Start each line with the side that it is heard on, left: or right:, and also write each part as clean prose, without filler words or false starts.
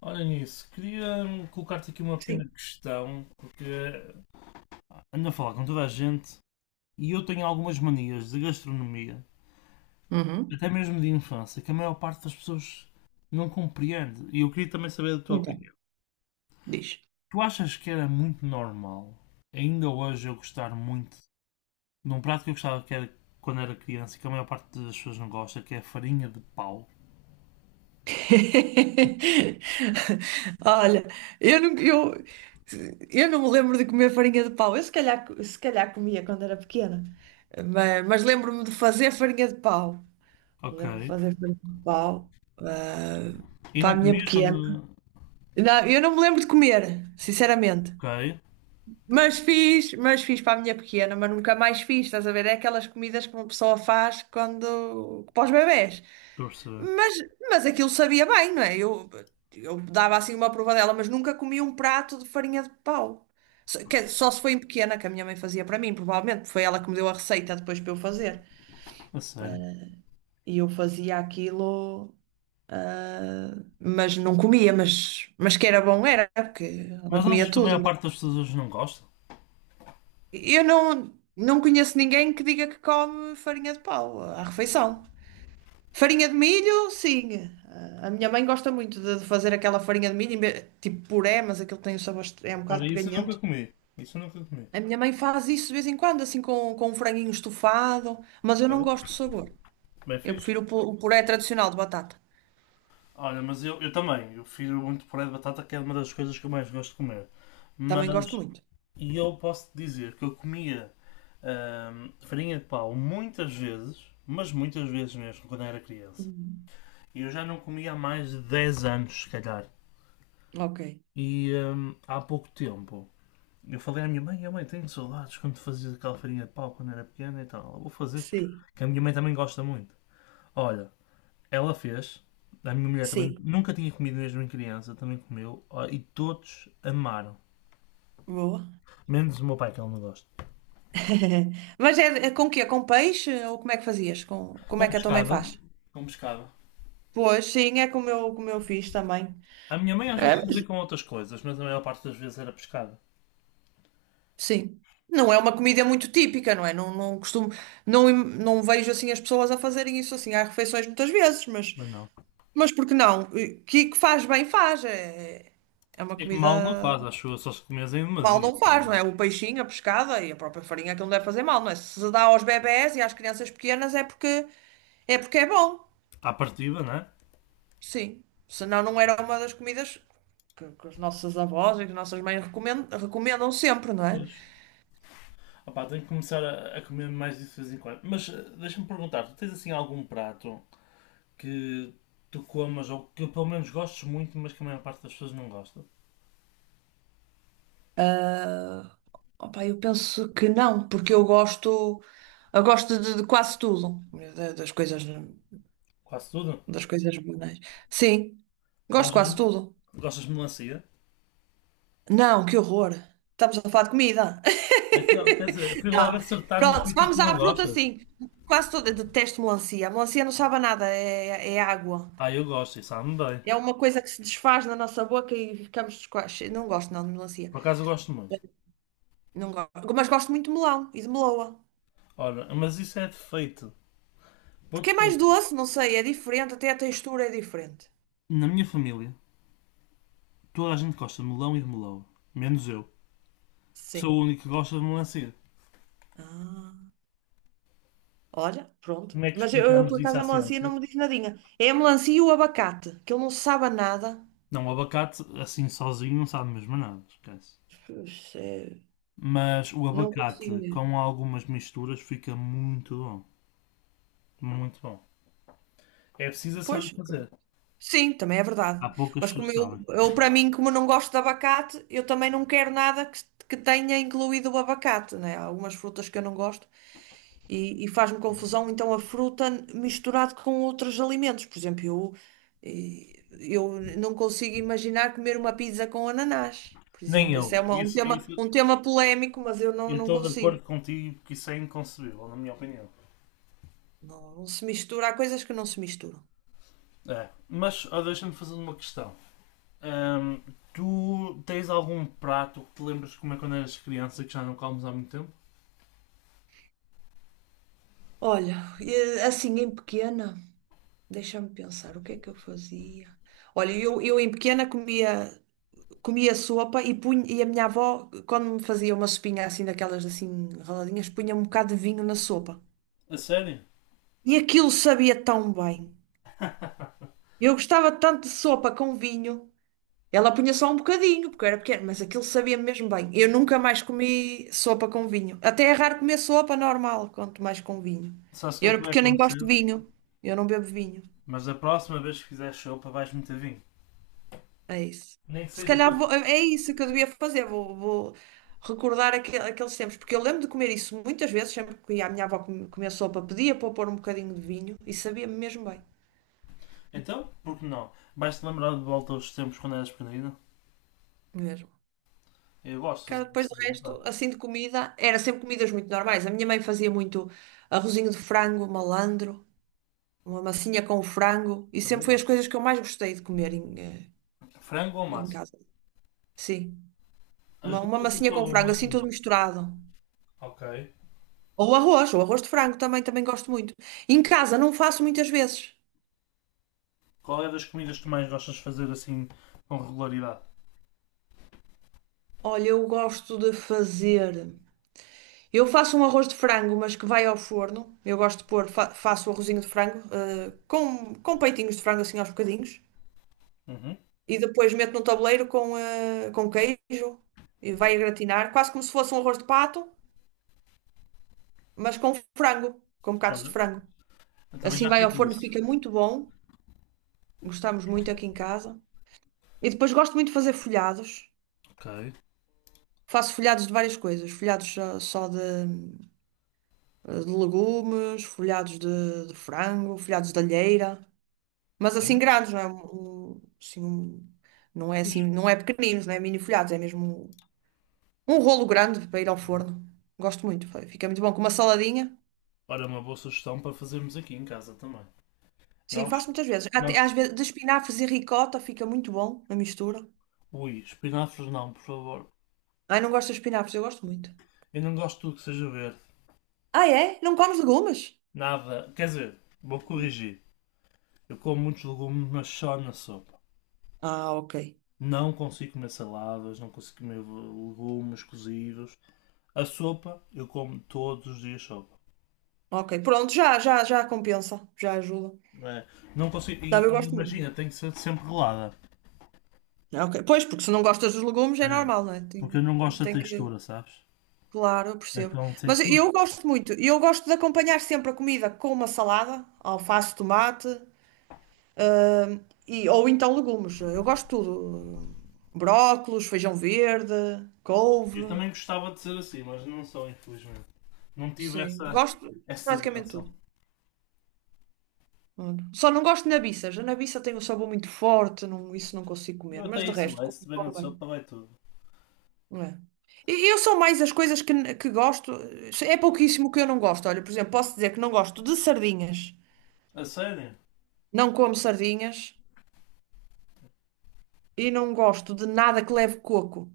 left: Olha nisso, queria colocar-te aqui uma
right: Sim.
left: pequena questão, porque ando a falar com toda a gente e eu tenho algumas manias de gastronomia,
right: Uhum.
left: até mesmo de infância, que a maior parte das pessoas não compreende. E eu queria também saber da tua
right: Então,
left: opinião.
right: diz.
left: Tu achas que era muito normal, ainda hoje, eu gostar muito de um prato que eu gostava que era quando era criança e que a maior parte das pessoas não gosta, que é a farinha de pau?
right: Olha, eu não, eu, eu não me lembro de comer farinha de pau. Eu se calhar comia quando era pequena, mas lembro-me de fazer farinha de pau.
left: Ok.
right: Lembro-me de fazer farinha de pau, ah,
left: E
right: para a
left: não
right: minha
left: comias
right: pequena.
left: quando.
right: Não, eu não me lembro de comer, sinceramente.
left: Ok,
right: Mas fiz para a minha pequena, mas nunca mais fiz. Estás a ver? É aquelas comidas que uma pessoa faz quando, para os bebés.
left: estou a perceber.
right: Mas, mas aquilo sabia bem, não é? Eu dava assim uma provadela, mas nunca comi um prato de farinha de pau. Só se foi em pequena, que a minha mãe fazia para mim, provavelmente, porque foi ela que me deu a receita depois para eu fazer.
left: A sério.
right: E eu fazia aquilo, mas não comia, mas que era bom era, porque ela
left: Mas achas
right: comia
left: que a
right: tudo.
left: maior parte das pessoas hoje não gosta?
right: Eu não conheço ninguém que diga que come farinha de pau à refeição. Farinha de milho, sim. Ah, a minha mãe gosta muito de fazer aquela farinha de milho, tipo puré, mas aquilo tem o sabor, é um
left: Olha,
right: bocado
left: isso eu nunca
right: peganhento.
left: comi. Isso eu nunca comi.
right: A minha mãe faz isso de vez em quando, assim com um franguinho estufado, mas eu não
left: Bem,
right: gosto do sabor.
left: bem
right: Eu
left: fixe.
right: prefiro o puré tradicional de batata.
left: Olha, mas eu também. Eu prefiro muito puré de batata, que é uma das coisas que eu mais gosto de comer.
right: Também gosto
left: Mas,
right: muito.
left: e eu posso te dizer que eu comia farinha de pau muitas vezes, mas muitas vezes mesmo, quando era criança.
right: Uhum.
left: E eu já não comia há mais de 10 anos, se calhar.
right: Ok.
left: Há pouco tempo, eu falei à minha mãe, a mãe, tenho saudades quando fazias aquela farinha de pau quando era pequena e tal. Eu vou fazer,
right: Sim,
left: que a minha mãe também gosta muito. Olha, ela fez. A minha mulher também
right: sim.
left: nunca tinha comido mesmo em criança, também comeu. Ó, e todos amaram.
right: Boa.
left: Menos o meu pai, que ele não gosta.
right: Mas é com quê? Com peixe? Ou como é que fazias? Como
left: Com
right: é que a tua mãe
left: pescada.
right: faz?
left: Com pescada.
right: Pois, sim, é como eu fiz também.
left: A minha mãe às vezes fazia com outras coisas, mas a maior parte das vezes era pescada.
right: Sim. Não é uma comida muito típica, não é? Não, não costumo, não, não vejo assim as pessoas a fazerem isso assim. Há refeições muitas vezes, mas,
left: Mas não.
right: mas por que não? Que faz bem, faz. É uma
left: E mal não
right: comida
left: faz, acho eu, só se comes em
right: mal
left: demasia.
right: não
left: Mas
right: faz, não
left: não.
right: é? O peixinho, a pescada e a própria farinha que não deve fazer mal, não é? Se se dá aos bebés e às crianças pequenas é porque é bom.
left: À partida, não é?
right: Sim. Senão não era uma das comidas que os nossos avós e que as nossas mães recomendam sempre, não é?
left: Pois. Opá, tenho que começar a comer mais disso de vez em quando. Mas deixa-me perguntar, tu tens assim algum prato que tu comas ou que pelo menos gostes muito, mas que a maior parte das pessoas não gosta?
right: Opa, eu penso que não, porque eu gosto de quase tudo, da- das coisas,
left: Quase tudo?
right: das coisas banais. Sim, gosto de
left: Gostas,
right: quase tudo.
left: gostas de melancia?
right: Não, que horror. Estamos a falar de comida.
left: Então, quer dizer, fui logo
right: Não.
left: acertar num
right: Pronto,
left: sítio que
right: vamos
left: tu não
right: à fruta,
left: gostas.
right: sim. Quase toda, eu detesto melancia. A melancia não sabe a nada, é água.
left: Ah, eu gosto, e sabe-me bem.
right: É uma coisa que se desfaz na nossa boca e ficamos descoaches. Não gosto não de melancia.
left: Por acaso eu gosto muito.
right: Não gosto. Mas gosto muito de melão e de meloa.
left: Ora, mas isso é defeito.
right: Porque
left: Vou-te
right: é mais
left: explicar.
right: doce, não sei, é diferente, até a textura é diferente.
left: Na minha família, toda a gente gosta de melão e de melão. Menos eu, que sou
right: Sim.
left: o único que gosta de melancia.
right: Ah, olha, pronto.
left: Como é que
right: Mas
left: explicamos
right: por
left: isso
right: acaso,
left: à
right: a melancia
left: ciência?
right: não me diz nadinha. É a melancia e o abacate, que ele não sabe a nada.
left: Não, o abacate assim sozinho não sabe mesmo a nada, esquece.
right: Pois, é,
left: Mas o
right: não consigo
left: abacate
right: ver.
left: com algumas misturas fica muito bom. Muito bom. É preciso
right: Pois,
left: saber fazer.
right: sim, também é verdade.
left: Há poucas
right: Mas
left: pessoas
right: como
left: que
right: eu,
left: sabem.
right: eu para mim, como não gosto de abacate, eu também não quero nada que tenha incluído o abacate, né? Há algumas frutas que eu não gosto. E faz-me confusão então a fruta misturado com outros alimentos. Por exemplo, eu não consigo imaginar comer uma pizza com ananás. Por
left: Nem
right: exemplo, esse
left: eu.
right: é uma- um
left: Isso,
right: tema,
left: isso,
right: um tema polémico, mas eu não,
left: eu
right: não
left: estou de
right: consigo.
left: acordo contigo porque isso é inconcebível, na minha opinião.
right: Não, não se mistura, há coisas que não se misturam.
left: É. Mas ó, deixa-me fazer uma questão. Ahm, Tu tens algum prato que te lembras de comer quando eras criança e que já não comes há muito tempo?
right: Olha, assim em pequena, deixa-me pensar, o que é que eu fazia? Olha, eu em pequena comia sopa e, punha, e a minha avó, quando me fazia uma sopinha assim, daquelas assim raladinhas, punha um bocado de vinho na sopa.
left: A sério?
right: E aquilo sabia tão bem. Eu gostava tanto de sopa com vinho. Ela punha só um bocadinho, porque eu era pequeno mas aquilo sabia mesmo bem. Eu nunca mais comi sopa com vinho. Até é raro comer sopa normal, quanto mais com vinho.
left: Sabes o que é que vai
right: Porque eu nem gosto de
left: acontecer?
right: vinho. Eu não bebo vinho.
left: Mas da próxima vez que fizeres sopa vais meter vinho.
right: É isso.
left: Nem que
right: Se
left: seja
right: calhar
left: para...
right: vou, é isso que eu devia fazer. Vou recordar aqueles tempos. Porque eu lembro de comer isso muitas vezes. Sempre que ia à minha avó comer sopa, pedia para eu pôr um bocadinho de vinho. E sabia mesmo bem.
left: Então, por que não? Vais-te lembrar de volta aos tempos quando eras pequenino?
right: Mesmo.
left: Eu gosto de
right: Cara,
left: fazer
right: depois
left: isso
right: do
left: de vez em
right: resto,
left: quando.
right: assim de comida, era sempre comidas muito normais. A minha mãe fazia muito arrozinho de frango, malandro, uma massinha com frango, e sempre
left: Também
right: foi as
left: gosto.
right: coisas que eu mais gostei de comer em, eh,
left: Frango ou
right: em
left: massa?
right: casa. Sim,
left: As
right: uma
left: duas ou
right: massinha
left: só
right: com
left: uma?
right: frango, assim tudo misturado.
left: Ok.
right: Ou arroz de frango também, também gosto muito. Em casa, não faço muitas vezes.
left: Qual é das comidas que tu mais gostas de fazer assim com regularidade?
right: Olha, eu gosto de fazer. Eu faço um arroz de frango, mas que vai ao forno. Eu gosto de pôr, faço o arrozinho de frango, com peitinhos de frango assim aos bocadinhos,
left: Uhum.
right: e depois mete num tabuleiro com queijo e vai a gratinar, quase como se fosse um arroz de pato, mas com frango, com bocados de
left: Olha,
right: frango.
left: eu também
right: Assim
left: já
right: vai
left: fiz
right: ao forno,
left: isso.
right: fica muito bom. Gostamos muito aqui em casa. E depois gosto muito de fazer folhados.
left: Ok.
right: Faço folhados de várias coisas, folhados só de legumes, folhados de frango, folhados de alheira, mas assim
left: Olha,
right: grandes, não é? Um- assim, um- não é assim,
left: fixe.
right: não é pequeninos, não é mini folhados, é mesmo um rolo grande para ir ao
left: Uhum.
right: forno. Gosto muito, fica muito bom. Com uma saladinha.
left: Ora, uma boa sugestão para fazermos aqui em casa também.
right: Sim, faço
left: Nós,
right: muitas vezes. Até, às
left: nós,
right: vezes, de espinafres e ricota fica muito bom a mistura.
left: ui, espinafres não, por favor.
right: Ai, não gosto de espinafres, eu gosto muito.
left: Eu não gosto de tudo que seja verde.
right: Ah, é? Não comes legumes?
left: Nada, quer dizer, vou corrigir. Eu como muitos legumes, mas só na sopa.
right: Ah, ok.
left: Não consigo comer saladas, não consigo comer legumes cozidos. A sopa, eu como todos os dias sopa.
right: Ok, pronto, já, já, já compensa, já ajuda.
left: É, não consigo.
right: Não,
left: E,
right: eu
left: e
right: gosto muito.
left: imagina, tem que ser sempre rolada.
right: Ah, ok, pois, porque se não gostas dos legumes é
left: É,
right: normal, não é?
left: porque eu
right: Tem,
left: não gosto da
right: tem que.
left: textura, sabes?
right: Claro, eu percebo.
left: Então sei
right: Mas eu
left: tudo.
right: gosto muito. Eu gosto de acompanhar sempre a comida com uma salada, alface, tomate. Ah, e, ou então legumes. Eu gosto de tudo. Brócolos, feijão verde,
left: Eu
right: couve.
left: também gostava de ser assim, mas não sou, infelizmente. Não tive
right: Sim,
left: essa,
right: gosto de
left: essa
right: praticamente tudo.
left: benção.
right: Olha, só não gosto de nabiças. A nabiça tem um sabor muito forte, não- isso não consigo
left: Eu
right: comer, mas
left: até
right: de
left: isso
right: resto,
left: vai,
right: como
left: se tiver na
right: como
left: sopa
right: bem.
left: vai tudo.
right: Não é? E eu sou mais as coisas que gosto, é pouquíssimo que eu não gosto. Olha, por exemplo, posso dizer que não gosto de sardinhas,
left: A sério?
right: não como sardinhas e não gosto de nada que leve coco.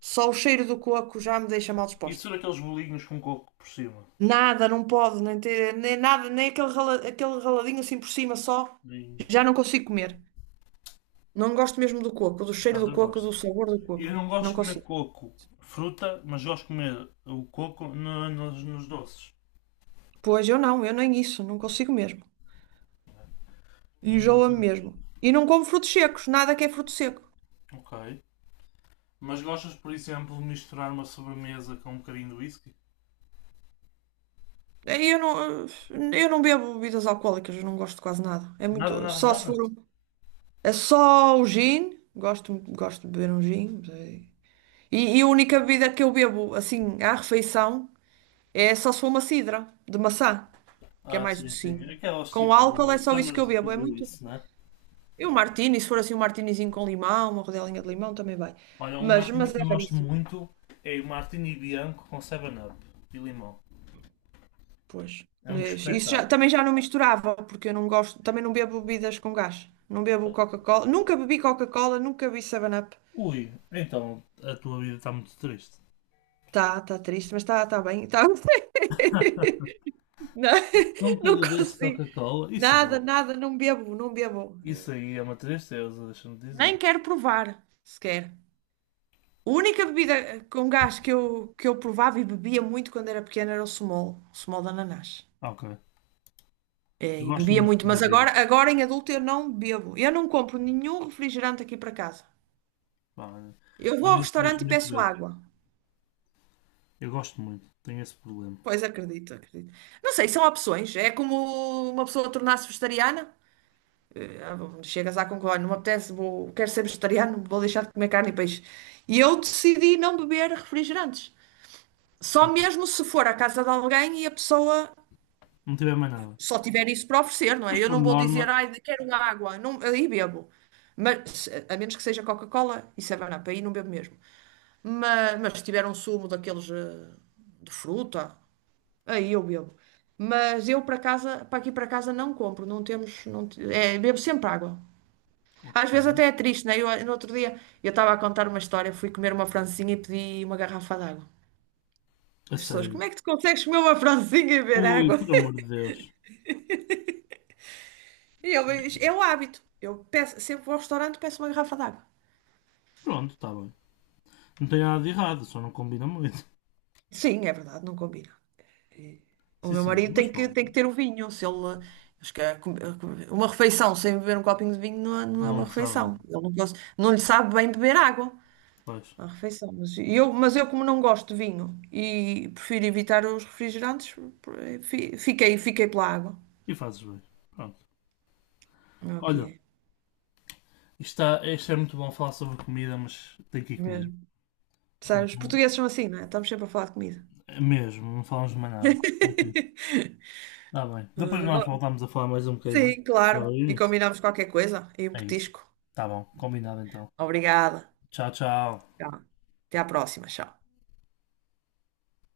right: Só o cheiro do coco já me deixa mal disposta.
left: Isso era aqueles bolinhos com coco por cima.
right: Nada, não pode, nem, ter, nem nada, nem aquele, aquele raladinho assim por cima só.
left: E,
right: Já não consigo comer. Não gosto mesmo do coco, do
left: por
right: cheiro
left: acaso
right: do
left: eu
right: coco, do
left: gosto.
right: sabor do
left: Eu
right: coco.
left: não
right: Não
left: gosto de comer
right: consigo.
left: coco, fruta, mas gosto de comer o coco nos doces.
right: Pois eu não, eu nem isso, não consigo mesmo.
left: E,
right: Enjoa-me mesmo. E não como frutos secos, nada que é fruto seco.
left: ok. Mas gostas, por exemplo, de misturar uma sobremesa com um bocadinho de whisky?
right: Eh, Eu não, eu não bebo bebidas alcoólicas, eu não gosto de quase nada. É
left: Nada,
right: muito,
left: nada,
right: só se for,
left: nada.
right: é só o gin, gosto de beber um gin, E, e a única bebida que eu bebo assim à refeição. É só se for uma sidra de maçã, que é
left: Ah,
right: mais
left: sim, sim.
right: docinho.
left: Aquelas
right: Com
left: tipo
right: álcool é
left: de
right: só isso que eu bebo, é
left: Summersville ou
right: muito.
left: isso, né?
right: E um martini, se for assim um martinizinho com limão, uma rodelinha de limão também vai.
left: Olha, um
right: Mas,
left: martini
right: mas
left: que
right: é
left: eu gosto
right: raríssimo.
left: muito é o martini bianco com 7-Up e limão.
right: Pois.
left: É um
right: Mas isso,
left: espetáculo.
right: também já não misturava, porque eu não gosto, também não bebo bebidas com gás. Não bebo Coca-Cola, nunca bebi 7-Up.
left: Ui, então a tua vida está muito triste.
right: Tá triste, mas tá bem. Tá. Não,
left: Nunca
right: não
left: bebeste
right: consigo.
left: Coca-Cola? Isso,
right: Nada, nada, não bebo, não bebo.
left: isso aí é uma tristeza, deixa-me
right: Nem
left: dizer.
right: quero provar, sequer. A única bebida com gás que eu provava e bebia muito quando era pequena era o Smol de ananás.
left: Ok.
right: É,
left: Eu
right: e
left: gosto
right: bebia
left: muito de
right: muito, mas
left: bebidas.
right: agora, agora em adulto eu não bebo. Eu não compro nenhum refrigerante aqui para casa.
left: Pá,
right: Eu vou
left: eu
right: ao restaurante e
left: infelizmente
right: peço
left: bebo.
right: água.
left: Eu gosto muito. Tenho esse problema.
right: Pois acredito, acredito. Não sei, são opções. É como uma pessoa tornar-se vegetariana. Ah, chegas à conclusão, não me apetece, quero ser vegetariano, vou deixar de comer carne e peixe. E eu decidi não beber refrigerantes. Só mesmo se for à casa de alguém e a pessoa
left: Não tiver mais nada.
right: só tiver isso para oferecer, não é?
left: Mas
right: Eu
left: por
right: não vou
left: norma.
right: dizer, ai, quero água, não, aí bebo. Mas, a menos que seja Coca-Cola e 7-Up, aí não bebo mesmo. Mas se tiver um sumo daqueles de fruta, aí eu bebo. Mas eu para casa, para aqui para casa não compro, não temos, não, te- é, bebo sempre água.
left: Ok.
right: Às vezes até é triste, né? No outro dia, eu estava a contar uma história, fui comer uma francesinha e pedi uma garrafa de água.
left: A
right: As pessoas,
left: sério.
right: como é que tu consegues comer uma francesinha e beber
left: Ui,
right: água?
left: por amor de Deus.
right: E ele, é o hábito. Eu peço, sempre vou ao restaurante e peço uma garrafa d'água.
left: Pronto, está bem. Não tem nada de errado, só não combina muito.
right: Sim, é verdade, não combina. O
left: Sim,
right: meu
left: sim,
right: marido
left: mas
right: tem que,
left: pronto.
right: tem que ter o vinho. Se ele, acho que uma refeição sem beber um copinho de vinho não é, não é uma
left: Não se sabe,
right: refeição.
left: mano.
right: Ele não, não lhe sabe bem beber água.
left: Faz.
right: Uma refeição. Mas eu, como não gosto de vinho e prefiro evitar os refrigerantes, fiquei pela água.
left: E fazes bem. Pronto.
right: É o que
left: Olha,
right: é,
left: isto é muito bom falar sobre comida, mas tenho que ir comer.
right: mesmo. Sabe, os
left: Senão-
right: portugueses são assim, não é? Estamos sempre a falar de comida.
left: é mesmo, não falamos de mais nada. Ok. Está bem. Depois nós
right: Olha,
left: voltamos a falar mais um bocadinho.
right: sim,
left: Dá
right: claro.
left: aí
right: E
left: nisso.
right: combinamos qualquer coisa e um
left: É isso.
right: petisco.
left: Está bom, combinado então.
right: Obrigada.
left: Tchau, tchau.
right: Tchau. Até à próxima. Tchau.